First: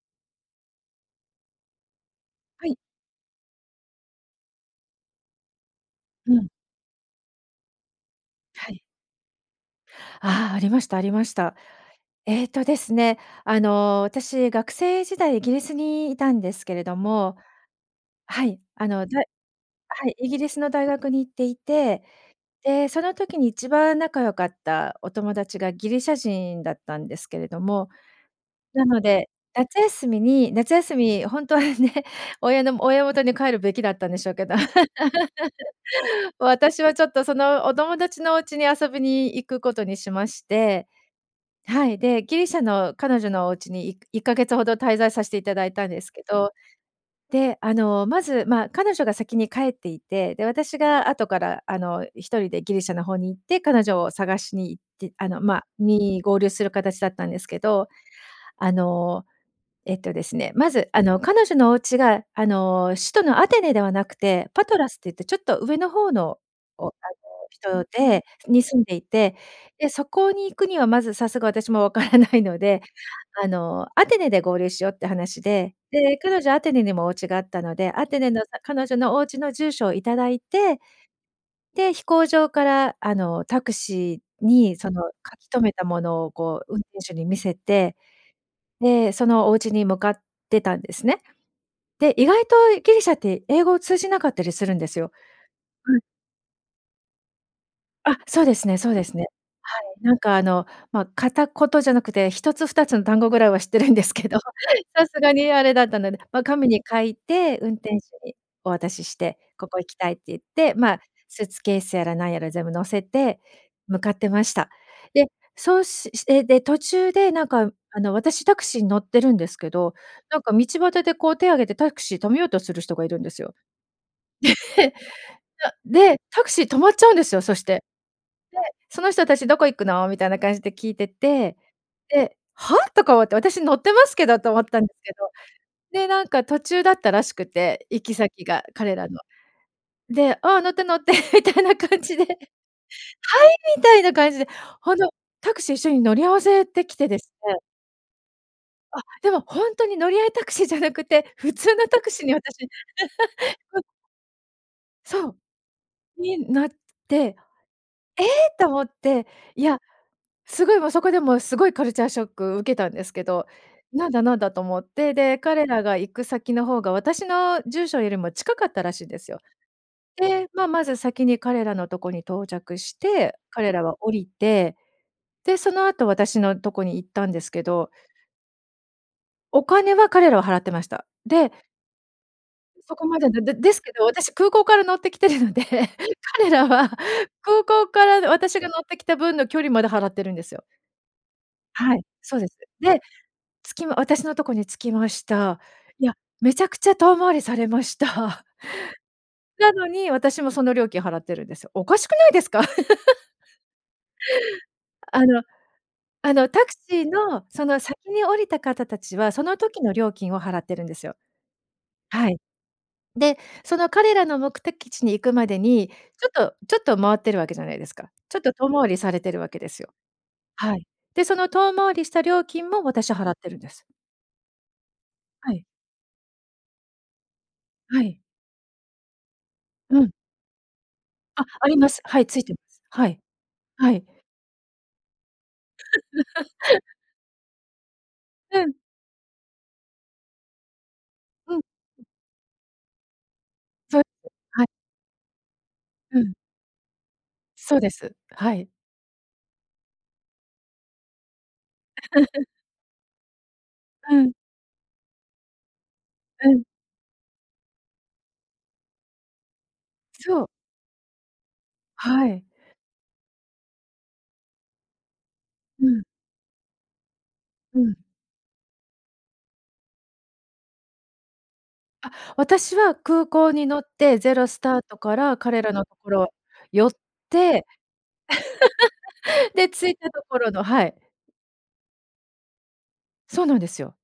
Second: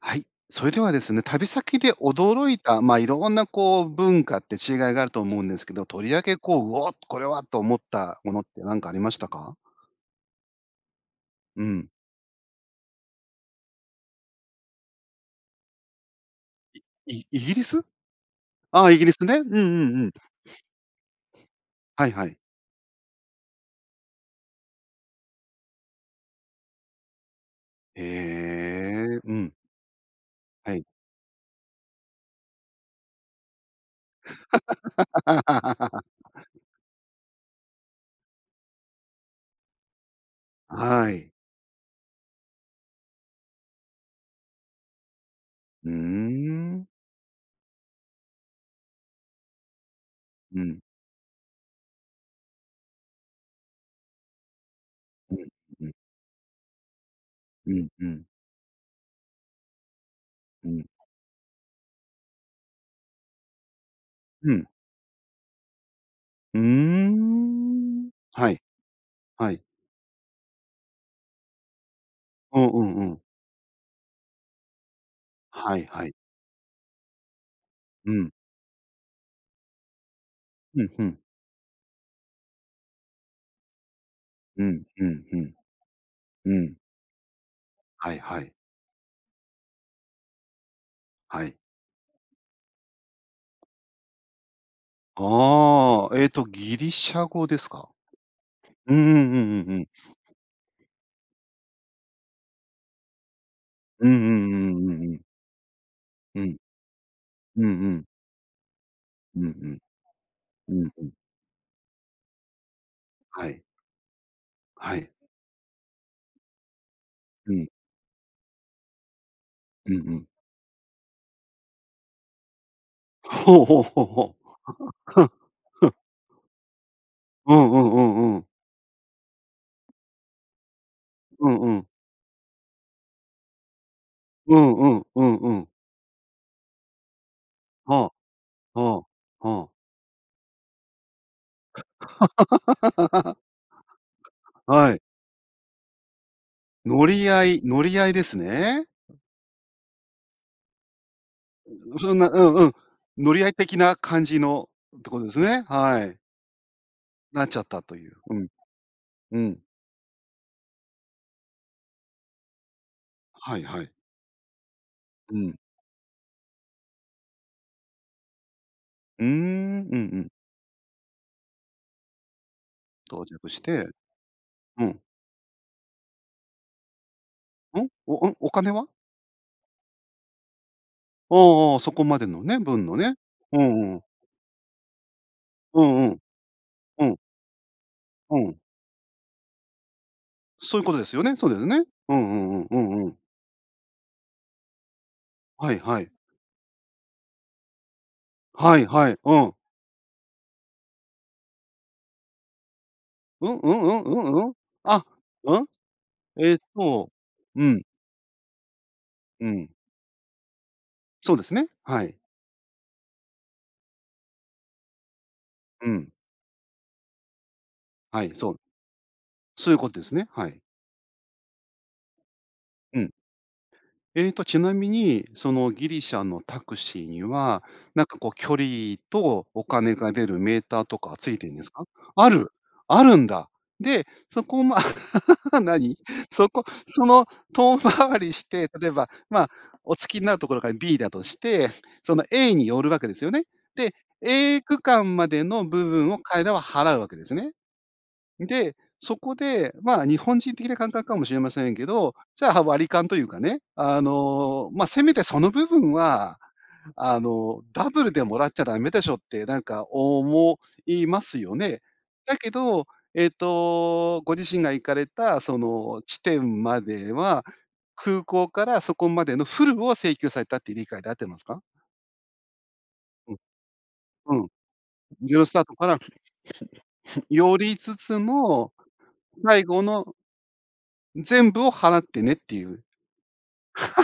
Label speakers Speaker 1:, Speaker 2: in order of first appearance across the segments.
Speaker 1: はい、それではですね、旅先で驚い
Speaker 2: はい。
Speaker 1: た、まあ、いろんなこう、文化って違いがあると思うんですけど、とりわ
Speaker 2: う
Speaker 1: け
Speaker 2: ん。
Speaker 1: こう、「うお！これは」と思ったものって、
Speaker 2: は
Speaker 1: なん
Speaker 2: い。
Speaker 1: かありましたか？
Speaker 2: ああ、ありました、ありました。
Speaker 1: うん。
Speaker 2: えっとですね、あの、私、学生時代イギリスにいたんですけれど
Speaker 1: イイ、
Speaker 2: も、
Speaker 1: イギリス？
Speaker 2: はい、
Speaker 1: あ
Speaker 2: あ
Speaker 1: あ、イ
Speaker 2: の、
Speaker 1: ギリ
Speaker 2: だ
Speaker 1: ス
Speaker 2: い
Speaker 1: ね。うんうんう
Speaker 2: は
Speaker 1: ん。
Speaker 2: い、イギリスの大学に行っていて、
Speaker 1: はいはい。
Speaker 2: で、その時に1番仲良かったお友達がギリシャ人だったんですけれども、
Speaker 1: へ
Speaker 2: なの
Speaker 1: え、
Speaker 2: で、
Speaker 1: うん。
Speaker 2: 夏休みに夏
Speaker 1: はい。
Speaker 2: 休み、ほんとはね、親のも親元に帰るべきだったんでしょうけど 私は、ちょっと、そのお友達のおうちに遊びに行くことにしまして、
Speaker 1: はい。
Speaker 2: はい、で、ギリシャの彼女のおうちに、い1か月ほど滞在さしていただいたん
Speaker 1: うううー
Speaker 2: ですけど、
Speaker 1: ん。
Speaker 2: で、あの、まず、まあ、彼女が先に帰っていて、で、
Speaker 1: う
Speaker 2: 私
Speaker 1: ん。
Speaker 2: が後から、あの、1人でギリシャの方に行って彼女を探しに行って、あ
Speaker 1: うん、
Speaker 2: の、まあ、
Speaker 1: んん。
Speaker 2: に、合流するかたちだったんですけ
Speaker 1: う
Speaker 2: ど、
Speaker 1: んうん。
Speaker 2: あの、えっとですね、
Speaker 1: う
Speaker 2: ま
Speaker 1: ん。
Speaker 2: ず、あの、彼女のお家が、あの、首都のアテネではなくて、
Speaker 1: う
Speaker 2: パ
Speaker 1: ん。
Speaker 2: トラスっていってちょっと上の方の、
Speaker 1: ううー
Speaker 2: おあの、人
Speaker 1: ん。
Speaker 2: で
Speaker 1: はい。
Speaker 2: に、住んでいて、
Speaker 1: はい。
Speaker 2: で、そこに行くには、まず、さすが、私もわからないの
Speaker 1: おお、
Speaker 2: で、
Speaker 1: うんうん。
Speaker 2: あの、アテネで合流しようって話で、
Speaker 1: はいはい。
Speaker 2: で、彼女アテネにもおうちがあったので、ア
Speaker 1: う
Speaker 2: テネ
Speaker 1: ん。
Speaker 2: の、さ彼女のおうちの住所をいただいて、
Speaker 1: うん、ふん。
Speaker 2: で、飛行場から、あの、タクシー
Speaker 1: う
Speaker 2: に、
Speaker 1: ん、
Speaker 2: その
Speaker 1: ふん
Speaker 2: 書
Speaker 1: ふ
Speaker 2: き
Speaker 1: ん。
Speaker 2: 留めたものを
Speaker 1: う
Speaker 2: こう運
Speaker 1: ん。
Speaker 2: 転手に見せて、
Speaker 1: はいはい。
Speaker 2: で、そのおうちに向かってたんですね。
Speaker 1: はい。
Speaker 2: で、意外とギリシャって英語を通じなかったりするんですよ。うん。
Speaker 1: あああ、えっと、ギリシャ語ですか？
Speaker 2: あ、そうですねそう
Speaker 1: うん
Speaker 2: で
Speaker 1: うんうん
Speaker 2: す
Speaker 1: う
Speaker 2: ね。
Speaker 1: んう
Speaker 2: は
Speaker 1: ん。
Speaker 2: い、なんかあの、ま、片言じゃなくて、1つ、2つの単語ぐらいは知ってるんで
Speaker 1: うん
Speaker 2: す
Speaker 1: う
Speaker 2: けど、
Speaker 1: んうんうん
Speaker 2: さ
Speaker 1: う
Speaker 2: す
Speaker 1: ん。
Speaker 2: がにあれだったので、
Speaker 1: う
Speaker 2: ま、
Speaker 1: ん。
Speaker 2: 紙に書いて
Speaker 1: うん
Speaker 2: 運
Speaker 1: う
Speaker 2: 転手
Speaker 1: ん。
Speaker 2: にお渡しして、
Speaker 1: う
Speaker 2: 「ここ
Speaker 1: ん
Speaker 2: 行きたい」って言っ
Speaker 1: う
Speaker 2: て、
Speaker 1: ん。うん、
Speaker 2: まあ、
Speaker 1: ふん。
Speaker 2: スーツケースやらなんやら全部乗せて
Speaker 1: はい。
Speaker 2: 向かってました。
Speaker 1: はい。
Speaker 2: で、そうしして、で途中で、なん
Speaker 1: うん。
Speaker 2: か、あの、私、タクシーに乗ってるんですけ
Speaker 1: う
Speaker 2: ど、
Speaker 1: んうん。
Speaker 2: なんか道端でこう手を挙げてタクシー止めようとする人がいるんですよ。
Speaker 1: ほうほうほうほう。
Speaker 2: で、へ そ
Speaker 1: ふ。
Speaker 2: で、タクシー止まっちゃうんですよ、
Speaker 1: う
Speaker 2: そし
Speaker 1: んう
Speaker 2: て。
Speaker 1: んうんうん。
Speaker 2: で、その人たち、「どこ行くの？」みたいな感じで聞いて
Speaker 1: うん
Speaker 2: て、
Speaker 1: うん。
Speaker 2: で、「は？」とか思って、「私、乗ってますけど」と
Speaker 1: う
Speaker 2: 思っ
Speaker 1: ん
Speaker 2: たん
Speaker 1: う
Speaker 2: です
Speaker 1: ん、
Speaker 2: け
Speaker 1: う
Speaker 2: ど、
Speaker 1: んうん。
Speaker 2: で、なんか途中だったらしくて、行
Speaker 1: は
Speaker 2: き先が、
Speaker 1: あ。ああ。
Speaker 2: 彼
Speaker 1: は
Speaker 2: らの。
Speaker 1: あ。
Speaker 2: で、「あ、乗って、乗って」みたいな感じで。「はい？」みたいな感じで、
Speaker 1: は
Speaker 2: ほん
Speaker 1: い。
Speaker 2: と、タクシー、一緒に乗り合わせてき
Speaker 1: 乗
Speaker 2: てで
Speaker 1: り
Speaker 2: す
Speaker 1: 合
Speaker 2: ね
Speaker 1: い乗り合いですね。
Speaker 2: あ、でも、ほんとに、乗り合いタクシーじゃなくて、普通の
Speaker 1: ん、
Speaker 2: タク
Speaker 1: そん
Speaker 2: シー
Speaker 1: な
Speaker 2: に、
Speaker 1: うんう
Speaker 2: 私
Speaker 1: ん。乗り合い的 な感じのとこ
Speaker 2: そ
Speaker 1: で
Speaker 2: う。
Speaker 1: すね、はい。
Speaker 2: に、なって、
Speaker 1: なっちゃったとゆう、う
Speaker 2: 「え
Speaker 1: ん。
Speaker 2: え？」と思って、
Speaker 1: う
Speaker 2: い
Speaker 1: ん。
Speaker 2: や、すごい、もう、そこで、も、すごいカルチャーショック受けたんですけど、
Speaker 1: はいはい。
Speaker 2: 「なんだなんだ？」と思って、
Speaker 1: う
Speaker 2: で、
Speaker 1: ん。
Speaker 2: 彼らが行く先の方が私の住所よりも近かったらしいんで
Speaker 1: うー
Speaker 2: すよ。
Speaker 1: ん。うんうん。
Speaker 2: で、ま、まず先に彼らのとこに到着し
Speaker 1: 到
Speaker 2: て、
Speaker 1: 着し
Speaker 2: 彼ら
Speaker 1: て、
Speaker 2: は降りて、
Speaker 1: うん。
Speaker 2: で、その後、私のとこに行ったんですけ
Speaker 1: ん？
Speaker 2: ど
Speaker 1: おうん？お金は？
Speaker 2: お金は、彼らは払ってました。
Speaker 1: う
Speaker 2: で
Speaker 1: んうん、そこまでのね、分
Speaker 2: そ
Speaker 1: の
Speaker 2: こ
Speaker 1: ね、
Speaker 2: まででで
Speaker 1: う
Speaker 2: ですけ
Speaker 1: んう
Speaker 2: ど、
Speaker 1: ん。
Speaker 2: 私、空港から乗ってきてるので、
Speaker 1: うんうん、
Speaker 2: 彼らは
Speaker 1: うん。
Speaker 2: 空港から
Speaker 1: うん。
Speaker 2: 私が乗ってきた分の距離まで払ってるんですよ。
Speaker 1: そういうことですよね、そうですね。
Speaker 2: はい、
Speaker 1: うんう
Speaker 2: そうで
Speaker 1: ん
Speaker 2: す。
Speaker 1: うん、う
Speaker 2: で、
Speaker 1: んうん。
Speaker 2: つきま私のとこに着きました。
Speaker 1: はいは
Speaker 2: いや、
Speaker 1: い。
Speaker 2: めちゃくちゃ遠回りされました。
Speaker 1: はいはい、うん。
Speaker 2: なのに、私もその料金払ってるんですよ。おかしくないですか？
Speaker 1: うん、うんうん？うんうん？あ、
Speaker 2: あの、
Speaker 1: うん？
Speaker 2: あの、
Speaker 1: えっ
Speaker 2: タクシー
Speaker 1: と、
Speaker 2: の、そ
Speaker 1: う
Speaker 2: の、
Speaker 1: ん。
Speaker 2: 先に降りた方たちは、そ
Speaker 1: う
Speaker 2: の
Speaker 1: ん。
Speaker 2: 時の料金を払ってるんですよ。
Speaker 1: そうですね、はい。
Speaker 2: はい。で、その彼らの目的地に行くまでに、
Speaker 1: う
Speaker 2: ち
Speaker 1: ん。
Speaker 2: ょっとちょっと回ってるわけじゃないですか、
Speaker 1: はい、
Speaker 2: ちょっ
Speaker 1: そ
Speaker 2: と
Speaker 1: う。
Speaker 2: 遠回りされてるわけで
Speaker 1: そういう
Speaker 2: すよ。
Speaker 1: ことですね、はい。
Speaker 2: はい。で、その遠回りした料金も、
Speaker 1: うん。
Speaker 2: 私、払ってるんです。
Speaker 1: えっと、ちなみに、そ
Speaker 2: はい。
Speaker 1: の、ギリシャのタクシーには、
Speaker 2: は
Speaker 1: なんか
Speaker 2: い。
Speaker 1: こう、距離とお金
Speaker 2: うん。
Speaker 1: が出るメーターとか付い
Speaker 2: あ、
Speaker 1: てんで
Speaker 2: あ
Speaker 1: す
Speaker 2: り
Speaker 1: か？
Speaker 2: ます、はい、
Speaker 1: あ
Speaker 2: 付い
Speaker 1: る、
Speaker 2: てます。
Speaker 1: あ
Speaker 2: は
Speaker 1: る
Speaker 2: い、
Speaker 1: んだ。
Speaker 2: はい。
Speaker 1: で、そこをまあ 何？そ こ、その、遠回りし
Speaker 2: う
Speaker 1: て、
Speaker 2: ん。
Speaker 1: 例えば、まあ、お着きになるところが B だとし
Speaker 2: うん。
Speaker 1: て、
Speaker 2: うん。
Speaker 1: その、A に寄るわけですよね。で、
Speaker 2: そう [unintelligible]
Speaker 1: A
Speaker 2: はい。
Speaker 1: 区間までの部分
Speaker 2: う
Speaker 1: を
Speaker 2: ん。
Speaker 1: 彼らは払うわけですよね。
Speaker 2: そうです、
Speaker 1: ん、
Speaker 2: はい。
Speaker 1: で、そこで、まあ、日本人的な感覚かもしれませんけど、じ ゃあ、割り勘というかね、あ
Speaker 2: うん。
Speaker 1: の、まあ、せめてその部分は、
Speaker 2: うん。
Speaker 1: あの、ダブルでもらっちゃダメでしょって、なんか
Speaker 2: そう。
Speaker 1: 思いますよね。
Speaker 2: は
Speaker 1: だ
Speaker 2: い。
Speaker 1: けど、えっと、ご自身が行かれた、そ
Speaker 2: う
Speaker 1: の、
Speaker 2: ん。
Speaker 1: 地点までは、
Speaker 2: うん。
Speaker 1: 空港からそこまでのフルを請求されたって理解で合ってますか？
Speaker 2: あ、私は空
Speaker 1: う
Speaker 2: 港に乗って、ゼ
Speaker 1: ん、う
Speaker 2: ロ
Speaker 1: ん、
Speaker 2: スタートから
Speaker 1: ゼロスタ
Speaker 2: 彼
Speaker 1: ー
Speaker 2: ら
Speaker 1: ト
Speaker 2: の
Speaker 1: か
Speaker 2: と
Speaker 1: ら
Speaker 2: ころ寄っ
Speaker 1: 寄
Speaker 2: て、
Speaker 1: りつつも、最
Speaker 2: で、
Speaker 1: 後
Speaker 2: 着いた
Speaker 1: の
Speaker 2: ところのはい。
Speaker 1: 全部を払ってねっていう。
Speaker 2: そうなんですよ。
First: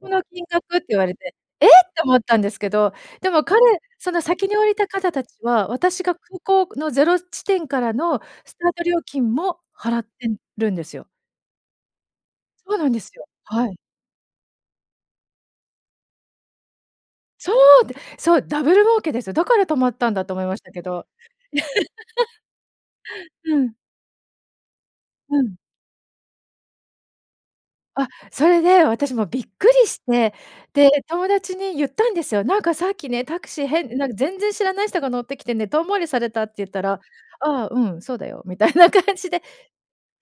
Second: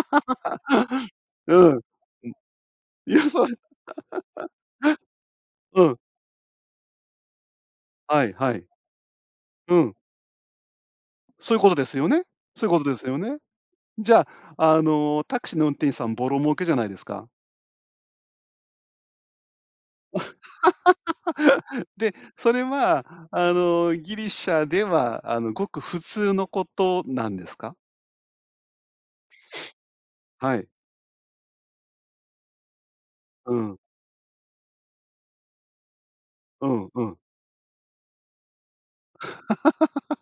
Speaker 2: この金額って言われて、
Speaker 1: う
Speaker 2: 「え！」っ
Speaker 1: ん、う
Speaker 2: て思っ
Speaker 1: ん。
Speaker 2: たんですけど、
Speaker 1: いや、
Speaker 2: でも
Speaker 1: それ。
Speaker 2: 彼、その、先 に降りた方達は、
Speaker 1: うん。
Speaker 2: 私が空港のゼロ地点からの
Speaker 1: はいは
Speaker 2: ス
Speaker 1: い。
Speaker 2: タート料金も
Speaker 1: うん。
Speaker 2: 払ってんるんですよ。
Speaker 1: そういうことですよね、そう
Speaker 2: そ
Speaker 1: いう
Speaker 2: う
Speaker 1: こ
Speaker 2: な
Speaker 1: と
Speaker 2: ん
Speaker 1: で
Speaker 2: で
Speaker 1: す
Speaker 2: す
Speaker 1: よ
Speaker 2: よ、
Speaker 1: ね。
Speaker 2: はい。
Speaker 1: じゃあ、あの、タクシーの運転手さん、ぼろ儲けじゃないですか。
Speaker 2: そう！で、そう、ダブル儲けですよ。だから止まったんだと思いましたけど。
Speaker 1: で、それはあ
Speaker 2: うん。
Speaker 1: の、ギリシャでは、
Speaker 2: う
Speaker 1: あの、
Speaker 2: ん。
Speaker 1: ごく普通のことなんですか？
Speaker 2: あ、それで、私もう、びっくりして、
Speaker 1: はい。
Speaker 2: で、友達に言ったんですよ。「なんかさっきね、タク
Speaker 1: う
Speaker 2: シー、
Speaker 1: ん。
Speaker 2: へんなんか全然知らない人が乗ってきてね、遠回りされた」って
Speaker 1: う
Speaker 2: 言った
Speaker 1: ん
Speaker 2: ら、
Speaker 1: うん。
Speaker 2: 「ああ、うん、そうだよ」みたいな感じで、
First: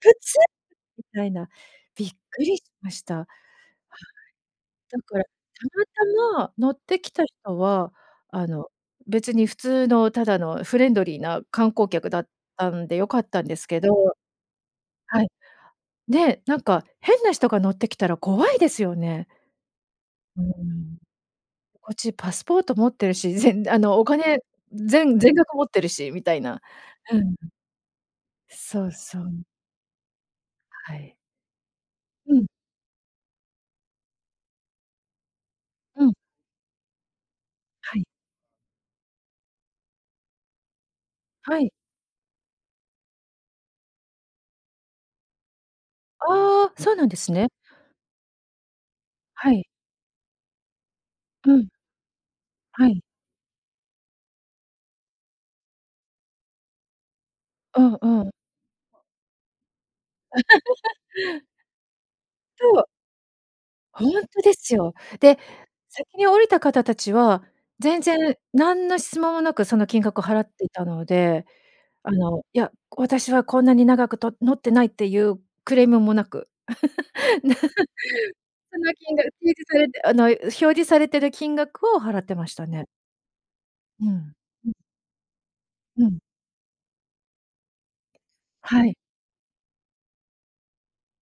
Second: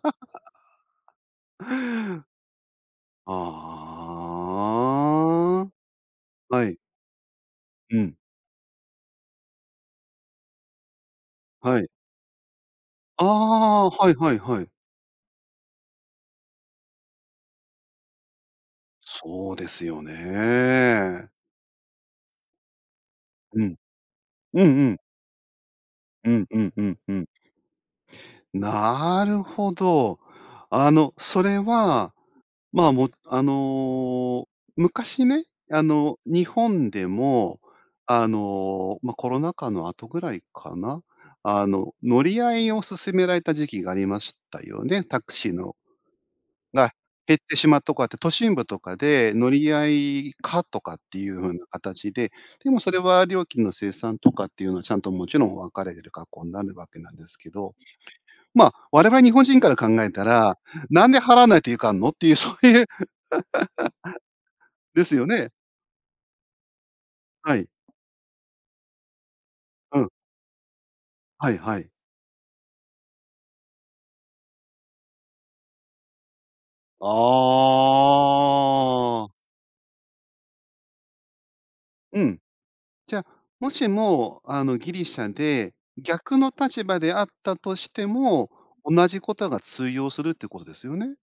Speaker 2: 「普通？！」みたいな、びっくりしました。はい、だから、た
Speaker 1: あ
Speaker 2: またま
Speaker 1: あ、は
Speaker 2: 乗っ
Speaker 1: い。
Speaker 2: てきた人は、
Speaker 1: うん。
Speaker 2: あの、別に普通のただのフレンドリーな観
Speaker 1: は
Speaker 2: 光
Speaker 1: い。
Speaker 2: 客だったんで良かっ
Speaker 1: あ
Speaker 2: たんですけ
Speaker 1: あ、は
Speaker 2: ど。
Speaker 1: いはいはい。
Speaker 2: はい。ね、なんか変な人が乗ってきたら怖いですよね。
Speaker 1: そうですよ
Speaker 2: うん。
Speaker 1: ね。
Speaker 2: こっちパスポート持ってるし、ぜ
Speaker 1: う
Speaker 2: ん
Speaker 1: ん、
Speaker 2: あの、お金、
Speaker 1: うんうん。
Speaker 2: ぜん全額持ってるしみ
Speaker 1: う
Speaker 2: たい
Speaker 1: んう
Speaker 2: な、
Speaker 1: んうんう
Speaker 2: う
Speaker 1: ん。
Speaker 2: ん。そうそ
Speaker 1: なる
Speaker 2: う。
Speaker 1: ほど、あ
Speaker 2: は
Speaker 1: の、
Speaker 2: い。
Speaker 1: それは、
Speaker 2: うん。
Speaker 1: まあ、もあの、昔ね、あ
Speaker 2: うん。
Speaker 1: の、日本でも、
Speaker 2: はい。
Speaker 1: あの、ま、コロナ禍の後ぐらいかな、
Speaker 2: は
Speaker 1: あ
Speaker 2: い。
Speaker 1: の、乗り合いを勧められた時期がありましたよね。タクシーの
Speaker 2: ああ、
Speaker 1: が、
Speaker 2: そうなんです
Speaker 1: 減っ
Speaker 2: ね。
Speaker 1: てしまっとこはって、都心部とかで乗
Speaker 2: はい。
Speaker 1: り合い可とかっていう
Speaker 2: う
Speaker 1: 風な
Speaker 2: ん。
Speaker 1: 形で、でも
Speaker 2: は
Speaker 1: それ
Speaker 2: い。
Speaker 1: は、料金の精算とかっていうのは、ちゃんと、もちろん分かれる格好になるわけなんですけど、
Speaker 2: うんうん。
Speaker 1: まあ、我々日本人から考えたら、「なんで払わないといかんの？」っていう、そう
Speaker 2: そ
Speaker 1: いう
Speaker 2: う。ほんとですよ。
Speaker 1: ですよ
Speaker 2: で、
Speaker 1: ね。
Speaker 2: 先に降りた方たちは、
Speaker 1: はい。
Speaker 2: 全然なんの質問もなく、その
Speaker 1: う
Speaker 2: 金
Speaker 1: ん。
Speaker 2: 額を払っていたので、
Speaker 1: はいはい。
Speaker 2: あの、いや、私はこんなに長くと乗ってないっていうクレームもなく。
Speaker 1: あ
Speaker 2: その金額、
Speaker 1: あ。
Speaker 2: 提示されてあの、表示されてる金額を払
Speaker 1: う
Speaker 2: って
Speaker 1: ん。
Speaker 2: ましたね。
Speaker 1: じゃ、もし
Speaker 2: うん、
Speaker 1: も、あ
Speaker 2: うん。
Speaker 1: の、ギリシャで
Speaker 2: うん。
Speaker 1: 逆の立場であったとしても、
Speaker 2: はい。
Speaker 1: 同じことが通用するってことですよね。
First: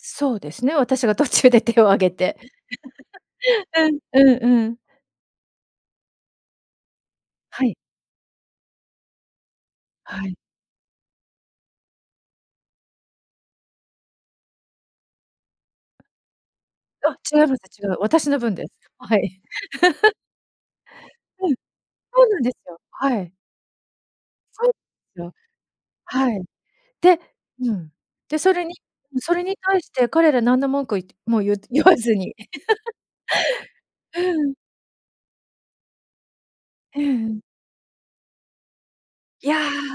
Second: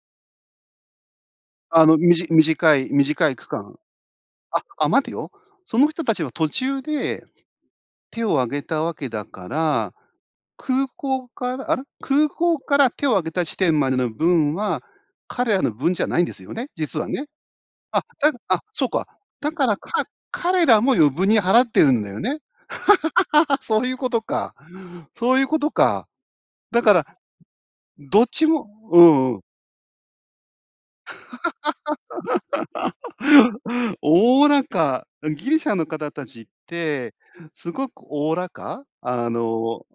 Speaker 2: そうですね、私が途中で手を
Speaker 1: あ
Speaker 2: 挙
Speaker 1: の、
Speaker 2: げ
Speaker 1: みじ
Speaker 2: て。
Speaker 1: 短い短い区間、
Speaker 2: うん、うん
Speaker 1: あ
Speaker 2: うん。
Speaker 1: あ、待てよ。その人たちは途中で
Speaker 2: はい。
Speaker 1: 手を挙げたわけだから、
Speaker 2: はい。
Speaker 1: 空港からあら、空港から手を挙げた地点までの分は、彼らの分じゃないんですよね？実は
Speaker 2: あ、
Speaker 1: ね。
Speaker 2: 違います。違う。
Speaker 1: あ、
Speaker 2: 私
Speaker 1: だ
Speaker 2: の分
Speaker 1: あ、
Speaker 2: です。
Speaker 1: そう
Speaker 2: あ、
Speaker 1: か、
Speaker 2: はい。
Speaker 1: だから、か 彼らも余分に
Speaker 2: うん。
Speaker 1: 払ってるんだよ
Speaker 2: そうな
Speaker 1: ね？
Speaker 2: んですよ。はい。
Speaker 1: そういうことか
Speaker 2: そうよ。
Speaker 1: そういうことか、
Speaker 2: はい。
Speaker 1: だから、
Speaker 2: でうん。
Speaker 1: どっ
Speaker 2: で、
Speaker 1: ち
Speaker 2: それ
Speaker 1: も
Speaker 2: に、
Speaker 1: う
Speaker 2: うそ
Speaker 1: んうん。
Speaker 2: れに対して彼ら何の文句いても言って言わずに。う
Speaker 1: おお
Speaker 2: ーん。
Speaker 1: らか、うん、ギリシャの方たちっ
Speaker 2: ええ
Speaker 1: て、
Speaker 2: ええ。
Speaker 1: すごくおおらか、あ
Speaker 2: いや、
Speaker 1: の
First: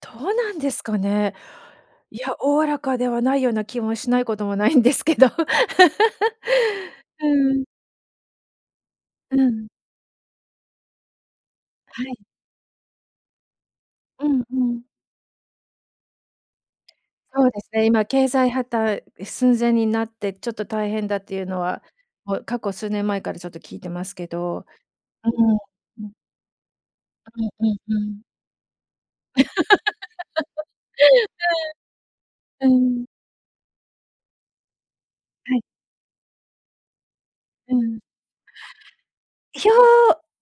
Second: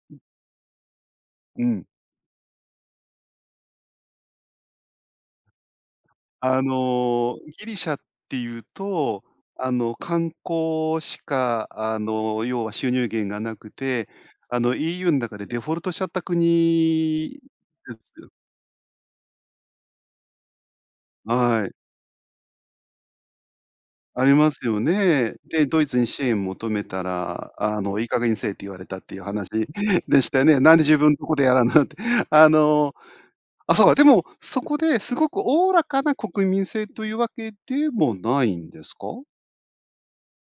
Speaker 2: ど
Speaker 1: うん。
Speaker 2: うなんですかね。
Speaker 1: うん。
Speaker 2: いや、おおらかではないような気もしないこともないんですけど。
Speaker 1: あの、
Speaker 2: うん。
Speaker 1: ギリシャっていうと、
Speaker 2: うん。
Speaker 1: あの、観光しか、あ
Speaker 2: はい。
Speaker 1: の、要は収入源がなくて、
Speaker 2: うん、う
Speaker 1: あの、
Speaker 2: ん。
Speaker 1: EU ん中でデフォルトしちゃった国
Speaker 2: そうですね、
Speaker 1: で
Speaker 2: 今
Speaker 1: す
Speaker 2: けい
Speaker 1: よ。
Speaker 2: ざいはたう寸前になって、ちょっと大変だっていうの
Speaker 1: あい。
Speaker 2: は、もう過去数年前から、ちょっと聞いてます
Speaker 1: あ
Speaker 2: け
Speaker 1: りま
Speaker 2: ど。
Speaker 1: すよ
Speaker 2: う
Speaker 1: ね。
Speaker 2: ーん。
Speaker 1: で、ドイツに
Speaker 2: うん。
Speaker 1: 支援求めた
Speaker 2: あ、うん、
Speaker 1: ら、
Speaker 2: うん、
Speaker 1: あの
Speaker 2: う
Speaker 1: 「いい加
Speaker 2: ん。
Speaker 1: 減にせえ」って言われたっていう話 でしたよね「なんで自分のとこでやらんな」って。あ
Speaker 2: うん。う
Speaker 1: の、
Speaker 2: ん。
Speaker 1: あ、そうか、でも、そこで、すごく
Speaker 2: はい。
Speaker 1: おおらかな国民性というわけ
Speaker 2: う
Speaker 1: で
Speaker 2: ん。
Speaker 1: もないんですか？
Speaker 2: いや、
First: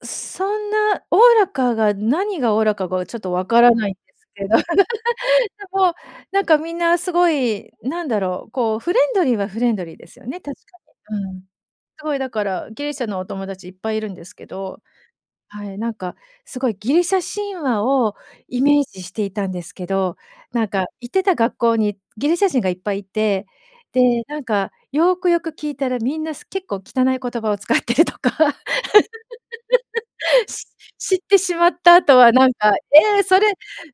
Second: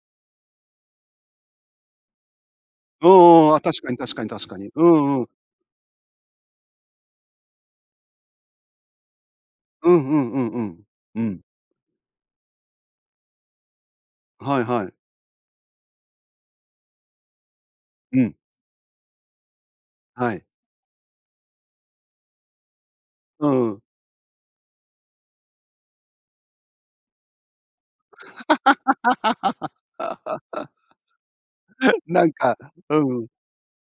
Speaker 2: そんなおおらかが、何がおおらかが、
Speaker 1: う
Speaker 2: ちょっとわ
Speaker 1: んうん、あ、
Speaker 2: から
Speaker 1: 確
Speaker 2: な
Speaker 1: か
Speaker 2: いん
Speaker 1: に
Speaker 2: で
Speaker 1: 確か
Speaker 2: す
Speaker 1: に
Speaker 2: け
Speaker 1: 確
Speaker 2: ど。
Speaker 1: かに。うんうんうん。
Speaker 2: でもなんか、みんなすごいなんだろう、こう、フレンドリーは、フレンド
Speaker 1: う
Speaker 2: リーで
Speaker 1: んう
Speaker 2: すよ
Speaker 1: んう
Speaker 2: ね、
Speaker 1: ん
Speaker 2: 確
Speaker 1: う
Speaker 2: か
Speaker 1: ん。う
Speaker 2: に。うん。
Speaker 1: ん。
Speaker 2: すごいだから、ギリシャのお友達いっぱいいるんですけ
Speaker 1: はい
Speaker 2: ど、
Speaker 1: はい。
Speaker 2: はい、なんか、すごいギリシャ神話を
Speaker 1: うん。
Speaker 2: イメージしていたんですけど、
Speaker 1: はい。
Speaker 2: なんか行ってた学校にギリシャ人がいっぱいいて、
Speaker 1: うんうん。
Speaker 2: で、なんかよくよく聞いたら、みんなす結構汚い言葉を使ってるとか。し知ってしまった 後
Speaker 1: な
Speaker 2: は
Speaker 1: ん
Speaker 2: 何
Speaker 1: か
Speaker 2: か
Speaker 1: うん
Speaker 2: 「え、
Speaker 1: うん。
Speaker 2: それ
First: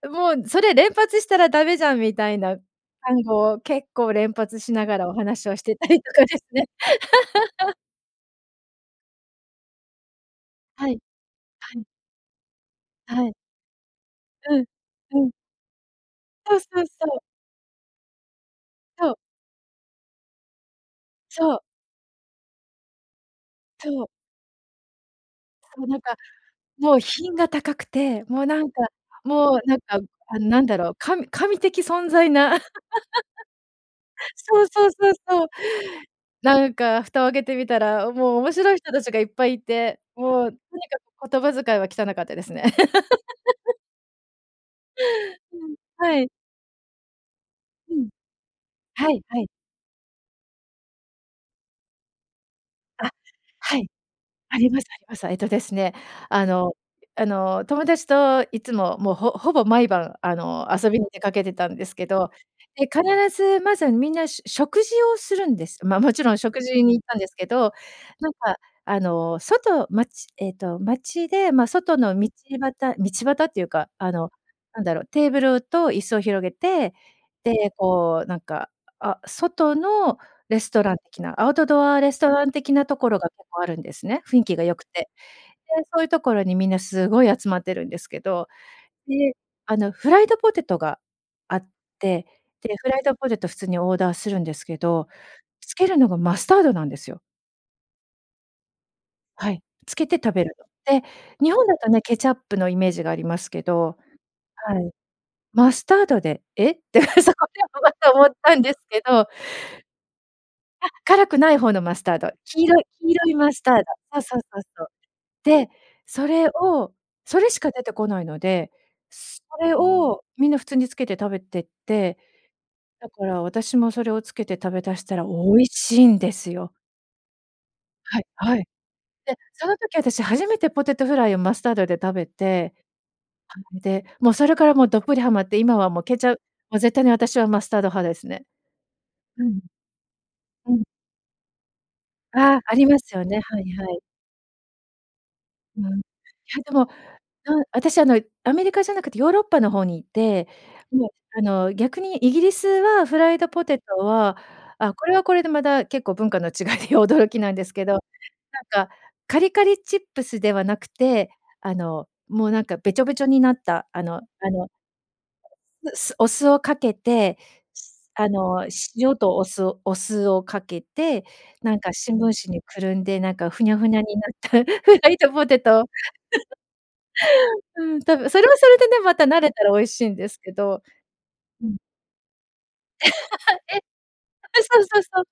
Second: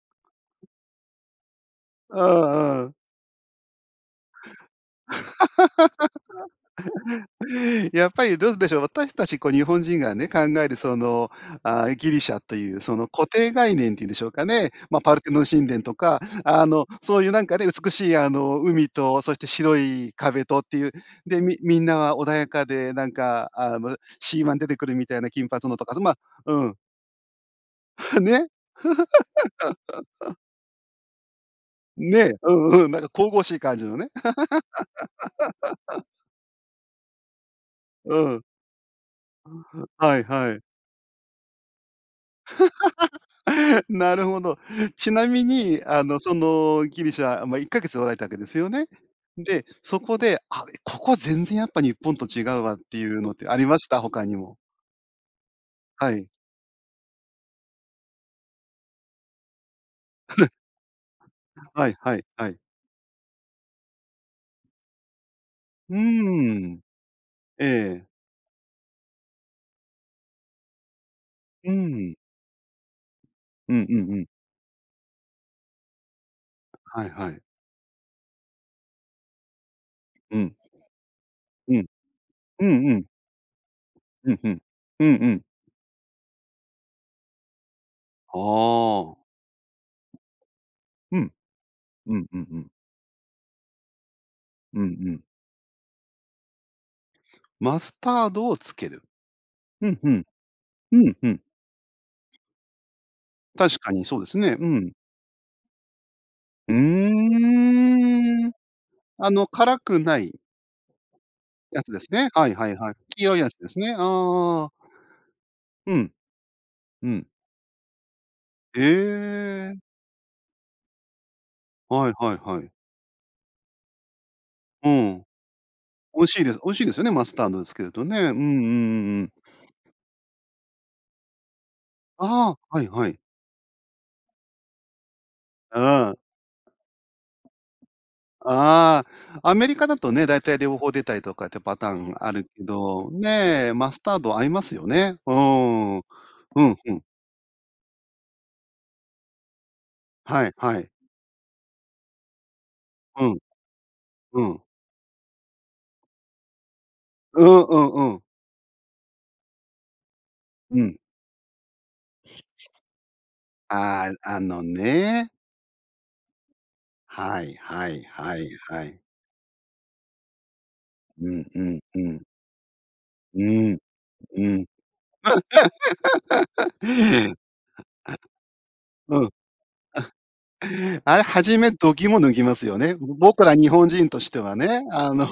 Speaker 2: もうそれ連発したらダメじゃん」み
Speaker 1: う
Speaker 2: たいな
Speaker 1: んうん。
Speaker 2: 単語を結構連発しながらお話をしてたりとかですね。
Speaker 1: やっぱりどうでしょう、私たちこう、日本人がね、考える、
Speaker 2: は
Speaker 1: そ
Speaker 2: い、
Speaker 1: の、
Speaker 2: はい。
Speaker 1: あ、ギリシャという、その、
Speaker 2: は
Speaker 1: 固
Speaker 2: い。
Speaker 1: 定概念っていうんでしょうか
Speaker 2: うん、
Speaker 1: ね。ま、パル
Speaker 2: う
Speaker 1: テ
Speaker 2: ん。
Speaker 1: ノン神殿とか、
Speaker 2: そう、
Speaker 1: あ
Speaker 2: そう、
Speaker 1: の、
Speaker 2: そ
Speaker 1: そ
Speaker 2: う。
Speaker 1: ういうなんかね、美しい、あの、海
Speaker 2: そう。
Speaker 1: と、そして白い壁とっていう、で、
Speaker 2: そ
Speaker 1: み
Speaker 2: う。
Speaker 1: みんなは穏やかで、なんか、あむ、
Speaker 2: そう。
Speaker 1: シーワン出てくるみたいな金髪の
Speaker 2: そ
Speaker 1: と
Speaker 2: う
Speaker 1: か、あ
Speaker 2: なん
Speaker 1: ず
Speaker 2: か、
Speaker 1: まうん。
Speaker 2: もう品が高く て、もう
Speaker 1: ね。
Speaker 2: なんかもうなんか、あの、何だろう、神神的存在
Speaker 1: ね、う
Speaker 2: な。
Speaker 1: んうん、なんか神々しい感じのね。
Speaker 2: そう、そう、そう、そう。なんか蓋を開けてみた
Speaker 1: う
Speaker 2: ら、も
Speaker 1: ー
Speaker 2: う
Speaker 1: ん。
Speaker 2: 面白い人たちがいっぱい
Speaker 1: う、
Speaker 2: い
Speaker 1: ふ、
Speaker 2: て、
Speaker 1: はい
Speaker 2: もう
Speaker 1: は
Speaker 2: と
Speaker 1: い。
Speaker 2: にかく言葉遣いは汚かったですね。
Speaker 1: なるほど。ちなみ
Speaker 2: うん、
Speaker 1: に、あの、
Speaker 2: はい。
Speaker 1: その、ギリシャま、いっかげ
Speaker 2: う
Speaker 1: つお
Speaker 2: ん。
Speaker 1: られたわけですよね？
Speaker 2: はい、はい。
Speaker 1: で、そこで、あ、ここ全然やっぱ日本と違うわってい
Speaker 2: あ、
Speaker 1: うのってあり
Speaker 2: は
Speaker 1: ま
Speaker 2: い。
Speaker 1: した？他に
Speaker 2: あ
Speaker 1: も。
Speaker 2: りますあります。えっとですね、
Speaker 1: はい。
Speaker 2: あのあの、友達といつも、もう、ほほぼ毎晩、あ の、遊びに出かけてたんで
Speaker 1: は
Speaker 2: す
Speaker 1: い
Speaker 2: け
Speaker 1: はい、
Speaker 2: ど、
Speaker 1: はい。
Speaker 2: で、必ずまず、みんなしゅ食事をするんです。
Speaker 1: う
Speaker 2: ま、もちろん食
Speaker 1: ー
Speaker 2: 事
Speaker 1: ん。
Speaker 2: に行ったんですけ
Speaker 1: え
Speaker 2: ど、
Speaker 1: え。
Speaker 2: なんかあの、外街えっと、街で、ま、
Speaker 1: うー
Speaker 2: 外
Speaker 1: ん。
Speaker 2: の道端道端っていう
Speaker 1: うん
Speaker 2: か、
Speaker 1: う
Speaker 2: あ
Speaker 1: んうん。
Speaker 2: の、なんだろう、テーブルと椅子を広げて、
Speaker 1: はいはい。
Speaker 2: で、こう、なんか、あ、外の
Speaker 1: うん。
Speaker 2: レストラン的なアウト
Speaker 1: うん。
Speaker 2: ドアレストラン
Speaker 1: う
Speaker 2: 的
Speaker 1: ん
Speaker 2: な
Speaker 1: う
Speaker 2: と
Speaker 1: ん。
Speaker 2: ころが結構あるんですね。
Speaker 1: うん、
Speaker 2: 雰囲
Speaker 1: ふ
Speaker 2: 気
Speaker 1: ん、
Speaker 2: が良く
Speaker 1: う
Speaker 2: て。
Speaker 1: んうん。
Speaker 2: で、そういうところに、みんなすごい集まってるんですけど、で、
Speaker 1: ああ
Speaker 2: あの、フライドポテトが
Speaker 1: うん。
Speaker 2: あっ
Speaker 1: う
Speaker 2: て、
Speaker 1: んうんうん。
Speaker 2: で、フライドポテト普通にオーダーするんですけ
Speaker 1: うん
Speaker 2: ど、
Speaker 1: うん。
Speaker 2: つけるのがマスタードなんですよ。
Speaker 1: マスタードをつける。
Speaker 2: はい、
Speaker 1: ふ
Speaker 2: つ
Speaker 1: ん
Speaker 2: け
Speaker 1: ふ
Speaker 2: て
Speaker 1: ん。
Speaker 2: 食べるの。
Speaker 1: う
Speaker 2: で、
Speaker 1: ん、ふん。
Speaker 2: 日本だとね、ケチャップのイメージがありますけ
Speaker 1: 確か
Speaker 2: ど、
Speaker 1: にそうですね。う
Speaker 2: はい。
Speaker 1: ん。
Speaker 2: マスタードで、え？
Speaker 1: うー
Speaker 2: って、そこでをおごっと思っ
Speaker 1: ん。うん、
Speaker 2: たんですけど。
Speaker 1: あの、辛くない
Speaker 2: あ、辛くない方
Speaker 1: や
Speaker 2: の
Speaker 1: つ
Speaker 2: マ
Speaker 1: で
Speaker 2: ス
Speaker 1: す
Speaker 2: ター
Speaker 1: ね。
Speaker 2: ド、
Speaker 1: はい
Speaker 2: 黄
Speaker 1: はい
Speaker 2: 色い
Speaker 1: はい。
Speaker 2: 黄
Speaker 1: 黄
Speaker 2: 色い
Speaker 1: 色いや
Speaker 2: マ
Speaker 1: つ
Speaker 2: ス
Speaker 1: で
Speaker 2: ター
Speaker 1: す
Speaker 2: ド。
Speaker 1: ね。あ
Speaker 2: あ、そう、そう、
Speaker 1: あ。
Speaker 2: そう。で、
Speaker 1: うん。
Speaker 2: それを、
Speaker 1: うん。
Speaker 2: それしか出てこないので、そ
Speaker 1: え
Speaker 2: れ
Speaker 1: え。
Speaker 2: をみんな普通につけて食べてっ
Speaker 1: はい
Speaker 2: て、
Speaker 1: はいはい。
Speaker 2: だから私もそれをつけて食べ
Speaker 1: う
Speaker 2: だした
Speaker 1: ん。
Speaker 2: ら美味しいん
Speaker 1: 美味
Speaker 2: で
Speaker 1: しい
Speaker 2: す
Speaker 1: です美
Speaker 2: よ。
Speaker 1: 味しいですよね、マスタードをつけるとね。
Speaker 2: は
Speaker 1: う
Speaker 2: い、
Speaker 1: んうんうん
Speaker 2: はい。
Speaker 1: うん。
Speaker 2: で、その時私、初めてポテトフライをマスタードで食べ
Speaker 1: ああ、
Speaker 2: て、
Speaker 1: はいはい。
Speaker 2: あの、で、もうそれから、もうどっぷりはまって今
Speaker 1: う
Speaker 2: はもう
Speaker 1: ーん。
Speaker 2: ケチャもう絶対に私はマスタード派ですね。
Speaker 1: ああ、
Speaker 2: う
Speaker 1: ア
Speaker 2: ん。
Speaker 1: メリカだとね、大体
Speaker 2: う
Speaker 1: 両
Speaker 2: ん。
Speaker 1: 方出たりとかってパターンある
Speaker 2: あ、
Speaker 1: け
Speaker 2: ありま
Speaker 1: ど、
Speaker 2: すよね、はい
Speaker 1: ね、
Speaker 2: は
Speaker 1: マス
Speaker 2: い。
Speaker 1: タード合いますよね。う
Speaker 2: うん、
Speaker 1: ー
Speaker 2: い
Speaker 1: ん。
Speaker 2: や
Speaker 1: う
Speaker 2: で
Speaker 1: ん、
Speaker 2: も、
Speaker 1: ふん。
Speaker 2: うん、私あの、アメリカじゃなくて、ヨーロッパの方にい
Speaker 1: は
Speaker 2: て、
Speaker 1: い、はい。
Speaker 2: もうあの、逆にイギリスはフ
Speaker 1: う
Speaker 2: ライ
Speaker 1: ん。
Speaker 2: ドポテトは、
Speaker 1: うん。
Speaker 2: あ、これはこれで、まだ結構文化の違いで驚き
Speaker 1: う
Speaker 2: なん
Speaker 1: ん
Speaker 2: です
Speaker 1: う
Speaker 2: けど、
Speaker 1: ん
Speaker 2: な
Speaker 1: うん。
Speaker 2: んかカリカリチップスではな
Speaker 1: う
Speaker 2: く
Speaker 1: ん。
Speaker 2: て、あのもうなんか、べちょべちょになった、あ
Speaker 1: あ
Speaker 2: の
Speaker 1: あ、あ
Speaker 2: あ
Speaker 1: の
Speaker 2: の、
Speaker 1: ね。
Speaker 2: なすお酢をかけて、
Speaker 1: はいはい
Speaker 2: あ
Speaker 1: はい
Speaker 2: の、
Speaker 1: はい。
Speaker 2: 塩とお酢お酢をかけて、
Speaker 1: うんう
Speaker 2: なん
Speaker 1: ん、
Speaker 2: か
Speaker 1: う
Speaker 2: 新聞
Speaker 1: ん。
Speaker 2: 紙に包んで、なん
Speaker 1: う
Speaker 2: かフ
Speaker 1: ー
Speaker 2: ニャ
Speaker 1: ん、
Speaker 2: フニャになっ
Speaker 1: う
Speaker 2: た
Speaker 1: ん。
Speaker 2: フライドポテト。うーん、多分、それはそれでね、ま
Speaker 1: う
Speaker 2: た
Speaker 1: ん。あ。
Speaker 2: 慣れたら美味しいんですけど。
Speaker 1: あれ、初
Speaker 2: う
Speaker 1: め
Speaker 2: ん。
Speaker 1: 度肝を抜ぎますよね。ぼ僕ら 日
Speaker 2: え！あ、
Speaker 1: 本人としては
Speaker 2: そう、
Speaker 1: ね、
Speaker 2: そう、
Speaker 1: あ
Speaker 2: そう。
Speaker 1: の、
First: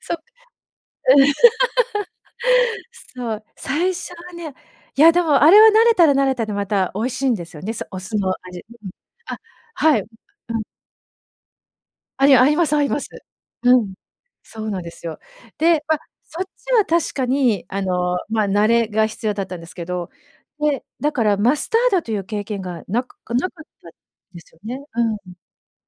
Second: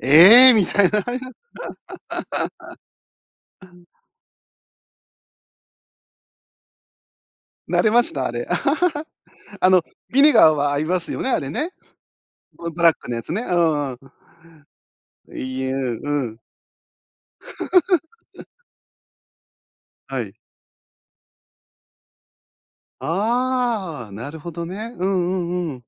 Speaker 2: そっか。
Speaker 1: ええ、みたいな。
Speaker 2: そう、
Speaker 1: あん。
Speaker 2: 最初はね、いやでも、あれは慣れたら慣れたでまた美味しいんですよね、
Speaker 1: 慣
Speaker 2: そ、
Speaker 1: れ
Speaker 2: お
Speaker 1: まし
Speaker 2: 酢
Speaker 1: た？あ
Speaker 2: の
Speaker 1: れ。
Speaker 2: 味、ううん、あ、
Speaker 1: あの、
Speaker 2: はい。ん、く
Speaker 1: ビネガー
Speaker 2: うん。
Speaker 1: は合いますよね、あれね。
Speaker 2: ありあいま
Speaker 1: ゴ
Speaker 2: す
Speaker 1: ンド
Speaker 2: あい
Speaker 1: ラッ
Speaker 2: ます。
Speaker 1: クのやつね。う
Speaker 2: う
Speaker 1: んう
Speaker 2: ん、
Speaker 1: ん。
Speaker 2: そうなんですよ。
Speaker 1: いゆ
Speaker 2: で、ま、
Speaker 1: う、ううん。
Speaker 2: そっちは確かに、あ の、ま、慣れが必要だったんですけど、
Speaker 1: はい。
Speaker 2: で、だからマスタードという経験がなくなかったん
Speaker 1: ああ、なる
Speaker 2: で
Speaker 1: ほ
Speaker 2: すよ
Speaker 1: ど
Speaker 2: ね。
Speaker 1: ね。
Speaker 2: う
Speaker 1: う
Speaker 2: んうん。
Speaker 1: んうんうん。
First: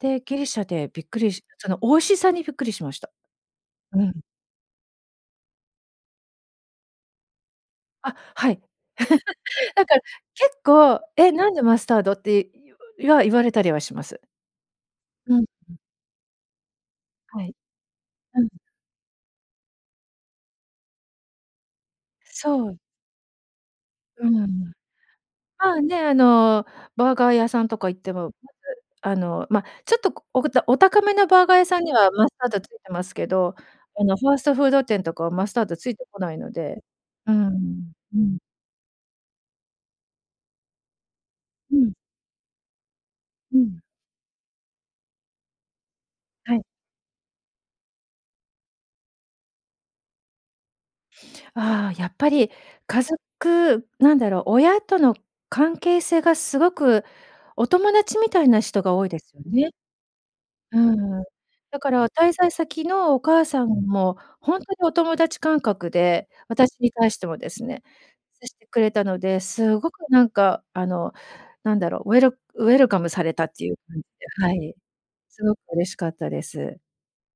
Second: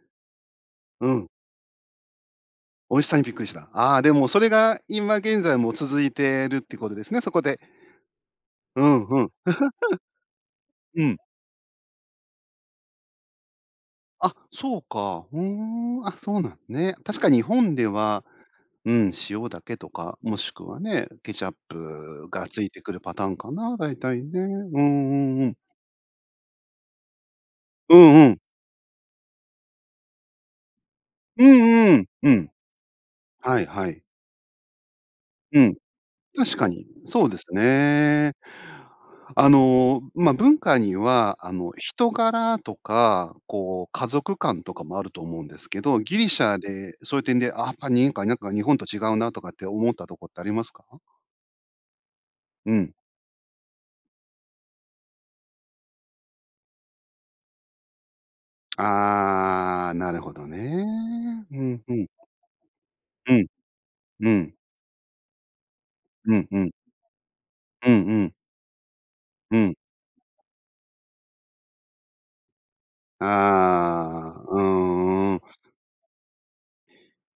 Speaker 2: で、ギリシャでびっ
Speaker 1: う
Speaker 2: く
Speaker 1: ん。
Speaker 2: りしその美味しさにびっくりしま
Speaker 1: 美
Speaker 2: し
Speaker 1: 味し
Speaker 2: た。
Speaker 1: さにびっくりした。
Speaker 2: う
Speaker 1: あ、で
Speaker 2: ん。
Speaker 1: も、それが、今現在も続いてるってことですね？そこで。
Speaker 2: あ、はい。
Speaker 1: うん、ふ ん。
Speaker 2: なんか、結構、
Speaker 1: うん。
Speaker 2: え？なんでマスタードって、言わ言われたりはします。
Speaker 1: あ、そうか。
Speaker 2: うん、
Speaker 1: ふー
Speaker 2: うん。
Speaker 1: ん。あ、そうなんね。確か日
Speaker 2: はい。
Speaker 1: 本では、
Speaker 2: うん、う
Speaker 1: うん、塩だけとか、もしくはね、ケチャップがつ
Speaker 2: そ
Speaker 1: い
Speaker 2: う。
Speaker 1: てくるパターンかな、だいたい
Speaker 2: うー
Speaker 1: ね。うん
Speaker 2: ん。
Speaker 1: うんうん。
Speaker 2: まあね、あの、バーガー屋さんとか
Speaker 1: う
Speaker 2: 行って
Speaker 1: ん
Speaker 2: も、
Speaker 1: うん。
Speaker 2: まず、あの、ま、ちょっとこ、おことお高めの
Speaker 1: う
Speaker 2: バーガー屋さん
Speaker 1: ん
Speaker 2: に
Speaker 1: うん、
Speaker 2: はマ
Speaker 1: う
Speaker 2: スター
Speaker 1: ん。
Speaker 2: ド付いてますけど、
Speaker 1: はいはい。
Speaker 2: あの、ファーストフード店とかはマス
Speaker 1: う
Speaker 2: タード
Speaker 1: ん。
Speaker 2: 付いてこないの
Speaker 1: 確か
Speaker 2: で、
Speaker 1: に。そう
Speaker 2: うー
Speaker 1: です
Speaker 2: ん、うー
Speaker 1: ね。
Speaker 2: ん。
Speaker 1: あの、ま、文化には、あの、
Speaker 2: うん。
Speaker 1: 人柄とか、
Speaker 2: うん。
Speaker 1: こう、家族観とかもあると思うんですけど、ギリシ
Speaker 2: は
Speaker 1: ャ
Speaker 2: い。
Speaker 1: で、そういう点で、あっぱにんかなんか日本と違うなとかって思ったとこってありますか？
Speaker 2: あ、やっぱり
Speaker 1: うん。
Speaker 2: 家族なんだろう。親との関係性がすごくお友達みたいな人が多いですよね。
Speaker 1: ああ、なるほど
Speaker 2: う
Speaker 1: ね。
Speaker 2: んうん。
Speaker 1: う
Speaker 2: だ
Speaker 1: ん、
Speaker 2: か
Speaker 1: ふん。
Speaker 2: ら滞在先のお
Speaker 1: う
Speaker 2: 母
Speaker 1: ん、
Speaker 2: さんも、
Speaker 1: うん。
Speaker 2: ほんとにお友達感覚で、
Speaker 1: うん、うん。
Speaker 2: 私に対してもですね、
Speaker 1: うんうん。
Speaker 2: 接してくれたので、
Speaker 1: うん。
Speaker 2: すごくなんか、あの、なんだろう、ウェルウェルカムされたっていう感じで
Speaker 1: ああ、
Speaker 2: は
Speaker 1: うー
Speaker 2: い、
Speaker 1: ん、うん。
Speaker 2: すごく嬉しかったです。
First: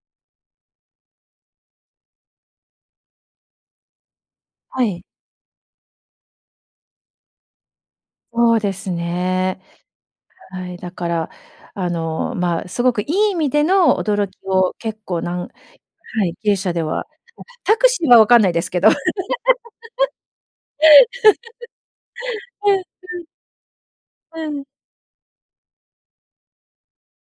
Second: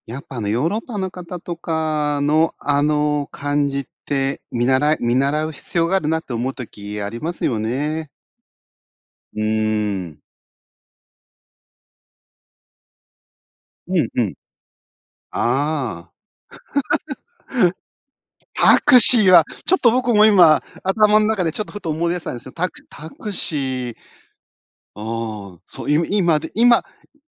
Speaker 1: やっぱ、あの、ヨーロッパの方とかのあの感じって、見
Speaker 2: は
Speaker 1: 習い
Speaker 2: い。
Speaker 1: 見習う必要があるなって思う時ありますよね。
Speaker 2: そうです
Speaker 1: う
Speaker 2: ね。
Speaker 1: ーん。
Speaker 2: はい、だからあの、まあ、すごくいい意味で
Speaker 1: う
Speaker 2: の
Speaker 1: ん、う
Speaker 2: 驚
Speaker 1: ん。
Speaker 2: きを結構なん
Speaker 1: ああ。
Speaker 2: はい、経営者では、タクシーは分かんないです
Speaker 1: タ
Speaker 2: けど。
Speaker 1: ク シーはちょっと僕も今、頭の中でちょっとふと思い出したんですけど、タクタクシー。
Speaker 2: うん。
Speaker 1: ああ、そう、い今で今、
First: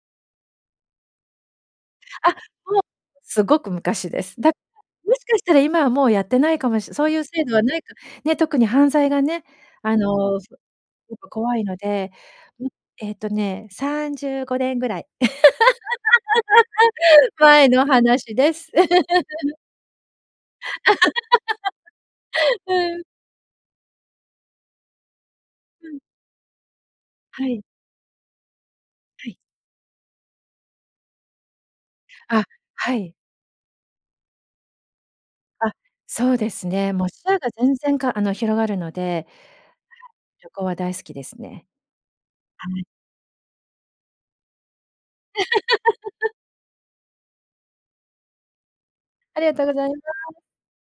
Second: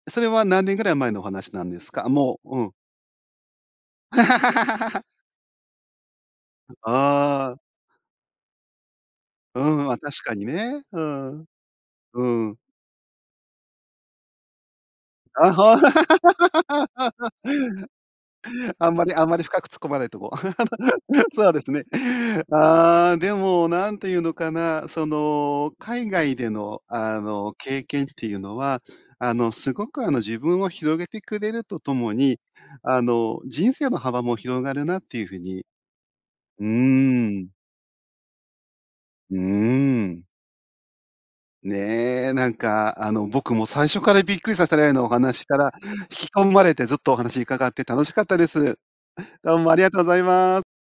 Speaker 1: それは何年ぐらい前のお話なんですか？
Speaker 2: あ、
Speaker 1: もう、うん。
Speaker 2: もう、すごく昔です。だ、もしかしたら、今はもうやってないかもしそういう制
Speaker 1: あ
Speaker 2: 度
Speaker 1: あ。
Speaker 2: はないかね、特に犯罪がね、
Speaker 1: うんうん、
Speaker 2: あ
Speaker 1: あ、確か
Speaker 2: の
Speaker 1: に
Speaker 2: す
Speaker 1: ね。
Speaker 2: やっぱ怖
Speaker 1: う
Speaker 2: いので、
Speaker 1: ん。
Speaker 2: うん、えっとね、35年ぐらい
Speaker 1: ああ
Speaker 2: 前の話です。
Speaker 1: あんまりあんまり、深く突っ込まないとこう、そうですね。
Speaker 2: うん。
Speaker 1: ああ、でも何て言うのかな、その、
Speaker 2: うん。
Speaker 1: 海外でのあ
Speaker 2: は
Speaker 1: の
Speaker 2: い。
Speaker 1: 経験っていうのは、
Speaker 2: は
Speaker 1: あ
Speaker 2: い。
Speaker 1: の、すごくあの自分を広げてくれるとともに、
Speaker 2: あ、は
Speaker 1: あ
Speaker 2: い。
Speaker 1: の、人生の幅も広がるなっていう風に。
Speaker 2: あ、そうで
Speaker 1: う
Speaker 2: すね。もう視野
Speaker 1: ー
Speaker 2: が
Speaker 1: ん。
Speaker 2: 全然かあの、広がるので、
Speaker 1: うー ん。
Speaker 2: 旅行は大好きですね。
Speaker 1: ね、なん
Speaker 2: はい。
Speaker 1: か、あの、僕も最初からびっくりさせられるようなお話から引き込まれて、ずっとお話伺って楽しかったです。
Speaker 2: ありが
Speaker 1: どう
Speaker 2: とう
Speaker 1: も
Speaker 2: ご
Speaker 1: あり
Speaker 2: ざい
Speaker 1: が
Speaker 2: ま
Speaker 1: とうござい
Speaker 2: す。
Speaker 1: ます。